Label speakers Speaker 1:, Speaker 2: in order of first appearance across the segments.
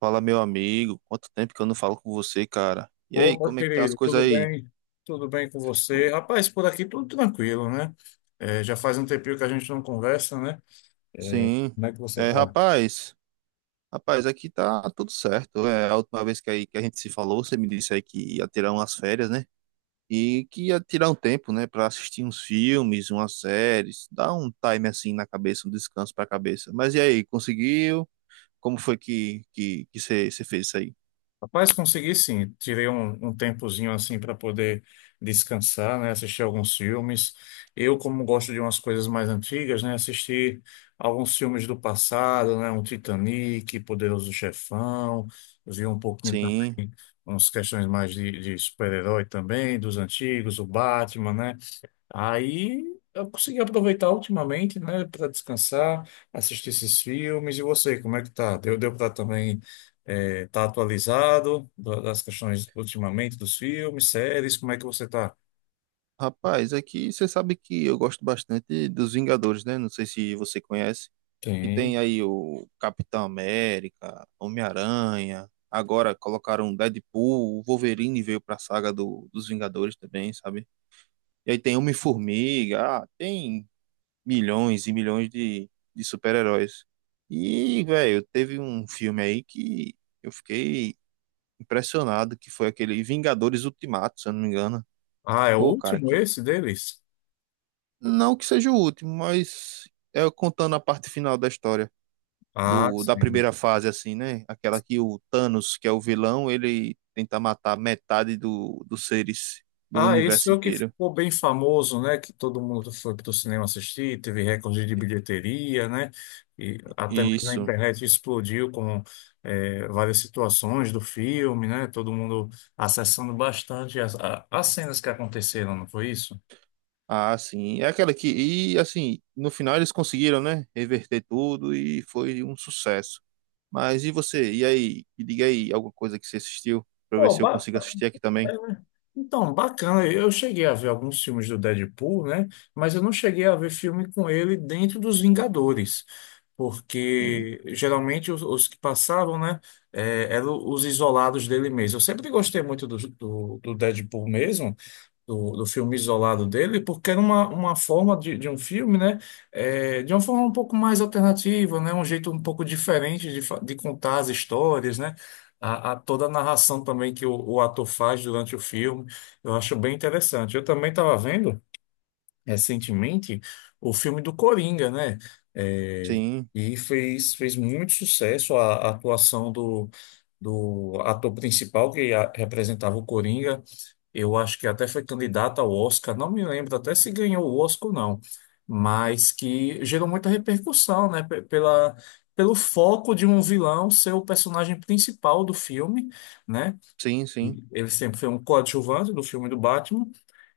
Speaker 1: Fala, meu amigo. Quanto tempo que eu não falo com você, cara? E aí,
Speaker 2: Opa,
Speaker 1: como é que tá as
Speaker 2: querido,
Speaker 1: coisas
Speaker 2: tudo
Speaker 1: aí?
Speaker 2: bem? Tudo bem com você?
Speaker 1: Pô.
Speaker 2: Rapaz, por aqui tudo tranquilo, né? É, já faz um tempinho que a gente não conversa, né? É,
Speaker 1: Sim.
Speaker 2: como é que você tá?
Speaker 1: Rapaz, aqui tá tudo certo. É, a última vez que a gente se falou, você me disse aí que ia tirar umas férias, né? E que ia tirar um tempo, né, pra assistir uns filmes, umas séries, dar um time assim na cabeça, um descanso pra cabeça. Mas e aí, conseguiu? Como foi que você fez isso aí?
Speaker 2: Rapaz, consegui sim. Tirei um tempozinho assim para poder descansar, né? Assistir alguns filmes. Eu, como gosto de umas coisas mais antigas, né? Assisti alguns filmes do passado, né? Um Titanic, Poderoso Chefão. Vi um pouquinho
Speaker 1: Sim.
Speaker 2: também umas questões mais de super-herói também, dos antigos, o Batman, né? Aí eu consegui aproveitar ultimamente, né, para descansar, assistir esses filmes. E você, como é que tá? Deu para também tá atualizado das questões ultimamente dos filmes, séries? Como é que você tá?
Speaker 1: Rapaz, aqui você sabe que eu gosto bastante dos Vingadores, né? Não sei se você conhece. Que
Speaker 2: Tem.
Speaker 1: tem aí o Capitão América, Homem-Aranha. Agora colocaram Deadpool, o Wolverine veio pra saga dos Vingadores também, sabe? E aí tem Homem-Formiga, tem milhões e milhões de super-heróis. E, velho, teve um filme aí que eu fiquei impressionado, que foi aquele Vingadores Ultimato, se eu não me engano.
Speaker 2: Ah, é o
Speaker 1: Pô, cara,
Speaker 2: último
Speaker 1: que
Speaker 2: esse deles?
Speaker 1: não que seja o último, mas é contando a parte final da história.
Speaker 2: Ah,
Speaker 1: Da
Speaker 2: sim.
Speaker 1: primeira fase, assim, né? Aquela que o Thanos, que é o vilão, ele tenta matar metade dos seres do
Speaker 2: Ah, esse
Speaker 1: universo
Speaker 2: foi o que
Speaker 1: inteiro.
Speaker 2: ficou bem famoso, né? Que todo mundo foi para o cinema assistir, teve recorde de bilheteria, né? E até mesmo na
Speaker 1: Isso.
Speaker 2: internet explodiu com várias situações do filme, né? Todo mundo acessando bastante as cenas que aconteceram, não foi isso?
Speaker 1: Ah, sim. É aquela que. E assim, no final eles conseguiram, né? Reverter tudo e foi um sucesso. Mas e você? E aí? Me diga aí alguma coisa que você assistiu, pra ver
Speaker 2: Pô.
Speaker 1: se eu consigo assistir aqui também.
Speaker 2: É. Então, bacana. Eu cheguei a ver alguns filmes do Deadpool, né? Mas eu não cheguei a ver filme com ele dentro dos Vingadores,
Speaker 1: Sim,
Speaker 2: porque geralmente os que passavam, né, eram os isolados dele mesmo. Eu sempre gostei muito do Deadpool mesmo, do filme isolado dele, porque era uma forma de um filme, né? É, de uma forma um pouco mais alternativa, né? Um jeito um pouco diferente de, de contar as histórias, né? A toda a narração também que o ator faz durante o filme, eu acho bem interessante. Eu também estava vendo recentemente o filme do Coringa, né? É,
Speaker 1: sim,
Speaker 2: e fez muito sucesso a atuação do ator principal que representava o Coringa. Eu acho que até foi candidato ao Oscar, não me lembro até se ganhou o Oscar ou não, mas que gerou muita repercussão, né? Pelo foco de um vilão ser o personagem principal do filme, né?
Speaker 1: sim, sim.
Speaker 2: Ele sempre foi um coadjuvante do filme do Batman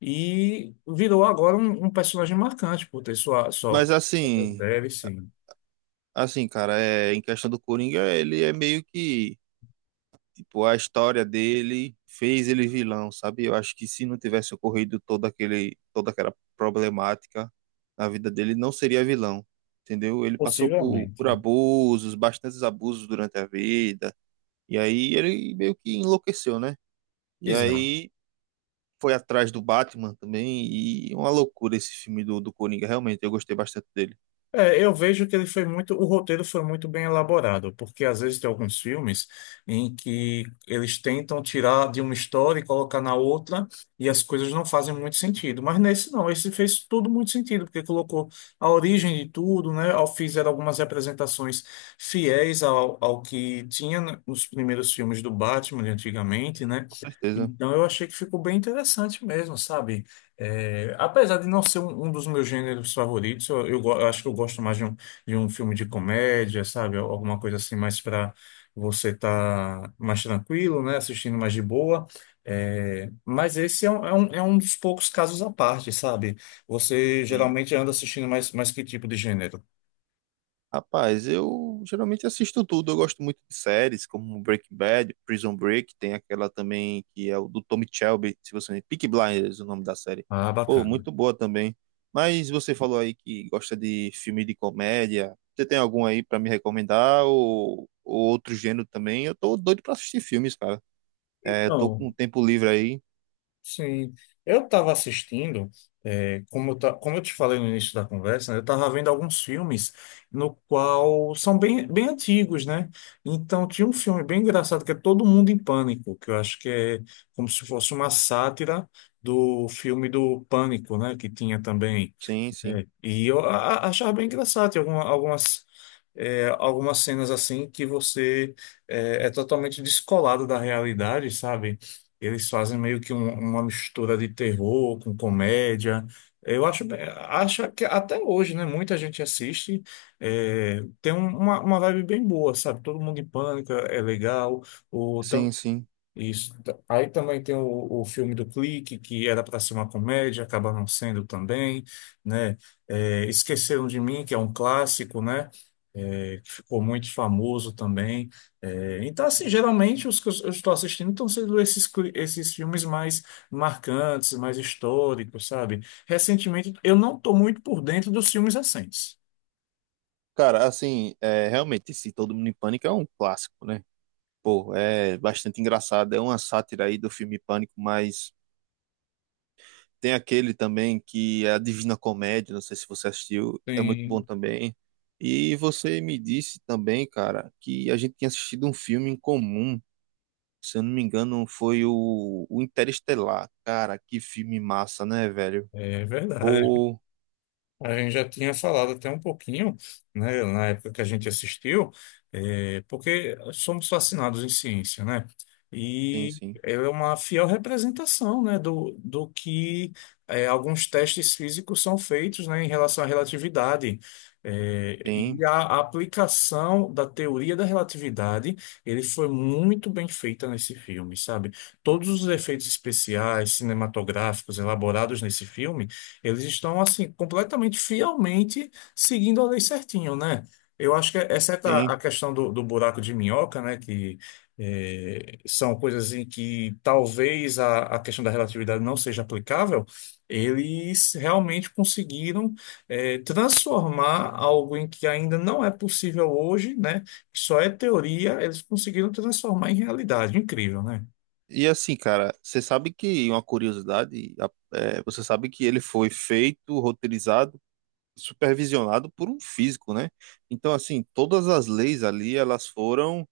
Speaker 2: e virou agora um personagem marcante por ter sua,
Speaker 1: Mas
Speaker 2: sua...
Speaker 1: assim,
Speaker 2: Deve, sim.
Speaker 1: assim, cara, é, em questão do Coringa, ele é meio que. Tipo, a história dele fez ele vilão, sabe? Eu acho que se não tivesse ocorrido toda aquela problemática na vida dele, ele não seria vilão, entendeu? Ele passou
Speaker 2: Possivelmente.
Speaker 1: por abusos, bastantes abusos durante a vida, e aí ele meio que enlouqueceu, né? E aí foi atrás do Batman também, e é uma loucura esse filme do Coringa, realmente, eu gostei bastante dele,
Speaker 2: É, eu vejo que ele foi muito, o roteiro foi muito bem elaborado, porque às vezes tem alguns filmes em que eles tentam tirar de uma história e colocar na outra, e as coisas não fazem muito sentido. Mas nesse não, esse fez tudo muito sentido, porque colocou a origem de tudo, né? Fizeram algumas representações fiéis ao que tinha nos primeiros filmes do Batman de antigamente, né?
Speaker 1: com certeza.
Speaker 2: Então eu achei que ficou bem interessante mesmo, sabe? É, apesar de não ser um dos meus gêneros favoritos, eu acho que eu gosto mais de um filme de comédia, sabe? Alguma coisa assim, mais para você estar mais tranquilo, né? Assistindo mais de boa. É, mas esse é é um dos poucos casos à parte, sabe? Você
Speaker 1: Tem.
Speaker 2: geralmente anda assistindo mais que tipo de gênero?
Speaker 1: Rapaz, eu geralmente assisto tudo. Eu gosto muito de séries como Breaking Bad, Prison Break, tem aquela também que é o do Tommy Shelby, se você Peaky Blinders, o nome da série.
Speaker 2: Ah,
Speaker 1: Pô,
Speaker 2: bacana.
Speaker 1: muito boa também. Mas você falou aí que gosta de filme de comédia. Você tem algum aí pra me recomendar ou outro gênero também? Eu tô doido pra assistir filmes, cara. É, eu tô
Speaker 2: Então.
Speaker 1: com um tempo livre aí.
Speaker 2: Sim, eu estava assistindo, como eu te falei no início da conversa, né, eu estava vendo alguns filmes no qual são bem antigos, né? Então tinha um filme bem engraçado que é Todo Mundo em Pânico, que eu acho que é como se fosse uma sátira do filme do Pânico, né? Que tinha também
Speaker 1: Sim, sim.
Speaker 2: e eu achava bem engraçado, tem algumas, algumas cenas assim que é totalmente descolado da realidade, sabe? Eles fazem meio que uma mistura de terror com comédia. Eu acho, acho que até hoje, né? Muita gente assiste, é, tem uma vibe bem boa, sabe? Todo mundo em pânico, é legal. o tam-
Speaker 1: Sim, sim.
Speaker 2: isso. Aí também tem o filme do Clique, que era para ser uma comédia, acaba não sendo também, né? É, Esqueceram de Mim, que é um clássico, né? É, que ficou muito famoso também. É, então, assim, geralmente os que eu estou assistindo estão sendo esses, esses filmes mais marcantes, mais históricos, sabe? Recentemente, eu não estou muito por dentro dos filmes recentes.
Speaker 1: Cara, assim, é, realmente, esse Todo Mundo em Pânico é um clássico, né? Pô, é bastante engraçado. É uma sátira aí do filme Pânico, mas tem aquele também que é a Divina Comédia, não sei se você assistiu, é muito bom
Speaker 2: Sim,
Speaker 1: também. E você me disse também, cara, que a gente tinha assistido um filme em comum. Se eu não me engano, foi o Interestelar. Cara, que filme massa, né, velho?
Speaker 2: é verdade.
Speaker 1: Pô,
Speaker 2: A gente já tinha falado até um pouquinho, né, na época que a gente assistiu, porque somos fascinados em ciência, né?
Speaker 1: tem
Speaker 2: E
Speaker 1: sim,
Speaker 2: ela é uma fiel representação, né, do que alguns testes físicos são feitos, né, em relação à relatividade.
Speaker 1: tem,
Speaker 2: E a aplicação da teoria da relatividade, ele foi muito bem feita nesse filme, sabe? Todos os efeitos especiais, cinematográficos elaborados nesse filme eles estão, assim, completamente, fielmente seguindo a lei certinho, né? Eu acho que, exceto
Speaker 1: tem.
Speaker 2: a questão do buraco de minhoca, né, que são coisas em que talvez a questão da relatividade não seja aplicável, eles realmente conseguiram transformar algo em que ainda não é possível hoje, né, que só é teoria, eles conseguiram transformar em realidade. Incrível, né?
Speaker 1: E assim, cara, você sabe que uma curiosidade, é, você sabe que ele foi feito, roteirizado, supervisionado por um físico, né? Então, assim, todas as leis ali,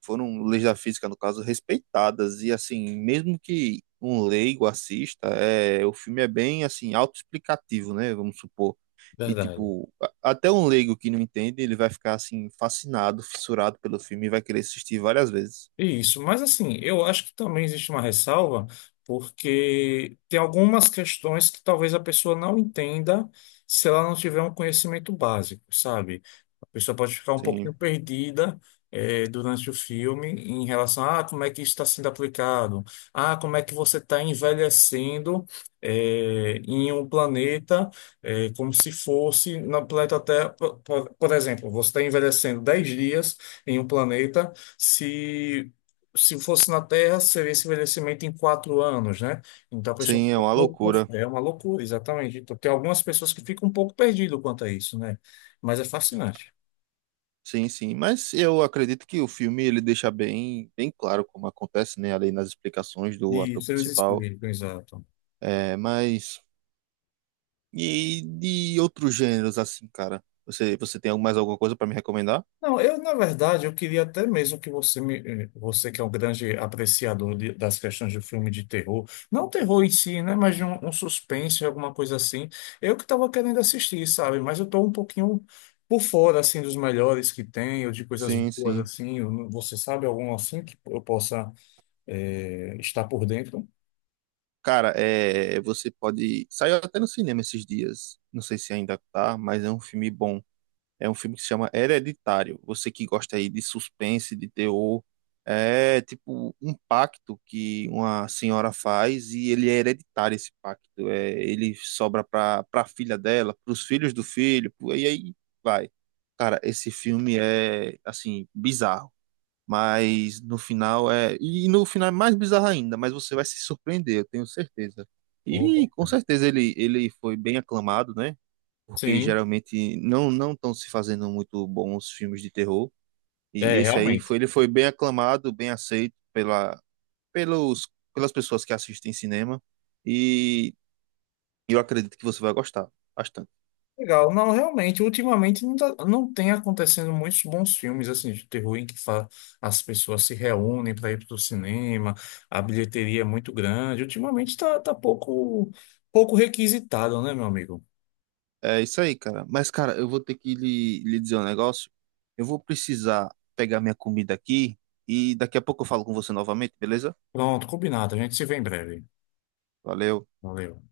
Speaker 1: foram leis da física, no caso, respeitadas. E, assim, mesmo que um leigo assista, é, o filme é bem, assim, autoexplicativo, né? Vamos supor. E,
Speaker 2: Verdade.
Speaker 1: tipo, até um leigo que não entende, ele vai ficar, assim, fascinado, fissurado pelo filme e vai querer assistir várias vezes.
Speaker 2: Isso, mas assim, eu acho que também existe uma ressalva, porque tem algumas questões que talvez a pessoa não entenda se ela não tiver um conhecimento básico, sabe? A pessoa pode ficar um pouquinho
Speaker 1: Sim,
Speaker 2: perdida, durante o filme em relação a ah, como é que isso está sendo aplicado, ah, como é que você está envelhecendo, em um planeta, como se fosse na planeta Terra, por exemplo, você está envelhecendo 10 dias em um planeta. Se se fosse na Terra, seria esse envelhecimento em 4 anos, né? Então a pessoa
Speaker 1: sim, é
Speaker 2: fica
Speaker 1: uma
Speaker 2: um pouco
Speaker 1: loucura.
Speaker 2: é uma loucura, exatamente. Então, tem algumas pessoas que ficam um pouco perdidas quanto a isso, né? Mas é fascinante.
Speaker 1: Sim, sim, mas eu acredito que o filme ele deixa bem claro como acontece, né, ali nas explicações do
Speaker 2: E
Speaker 1: ator
Speaker 2: isso eles
Speaker 1: principal.
Speaker 2: explicam, exato.
Speaker 1: É, mas e de outros gêneros assim, cara? Você tem mais alguma coisa para me recomendar?
Speaker 2: Não, eu, na verdade, eu queria até mesmo que você que é um grande apreciador das questões de filme de terror, não terror em si, né, mas de um suspense, alguma coisa assim. Eu que estava querendo assistir, sabe? Mas eu estou um pouquinho por fora, assim, dos melhores que tem, ou de coisas
Speaker 1: Sim,
Speaker 2: boas,
Speaker 1: sim.
Speaker 2: assim. Eu não- Você sabe algum assim que eu possa, estar por dentro?
Speaker 1: Cara, é, você pode saiu até no cinema esses dias. Não sei se ainda tá, mas é um filme bom. É um filme que se chama Hereditário. Você que gosta aí de suspense, de terror, é tipo um pacto que uma senhora faz e ele é hereditário esse pacto. É, ele sobra para filha dela, para os filhos do filho, pro- e aí vai. Cara, esse filme é assim bizarro, mas no final no final é mais bizarro ainda, mas você vai se surpreender, eu tenho certeza. E com
Speaker 2: Opa.
Speaker 1: certeza ele foi bem aclamado, né? Porque
Speaker 2: Sim,
Speaker 1: geralmente não estão se fazendo muito bons filmes de terror. E
Speaker 2: é,
Speaker 1: esse aí
Speaker 2: realmente.
Speaker 1: foi ele foi bem aclamado, bem aceito pela pelos pelas pessoas que assistem cinema e eu acredito que você vai gostar bastante.
Speaker 2: Legal. Não, realmente, ultimamente não, não tem acontecendo muitos bons filmes assim de terror em que as pessoas se reúnem para ir para o cinema, a bilheteria é muito grande. Ultimamente está tá tá pouco, pouco requisitado, né, meu amigo?
Speaker 1: É isso aí, cara. Mas cara, eu vou ter que lhe dizer um negócio. Eu vou precisar pegar minha comida aqui e daqui a pouco eu falo com você novamente, beleza?
Speaker 2: Pronto, combinado. A gente se vê em breve.
Speaker 1: Valeu.
Speaker 2: Valeu.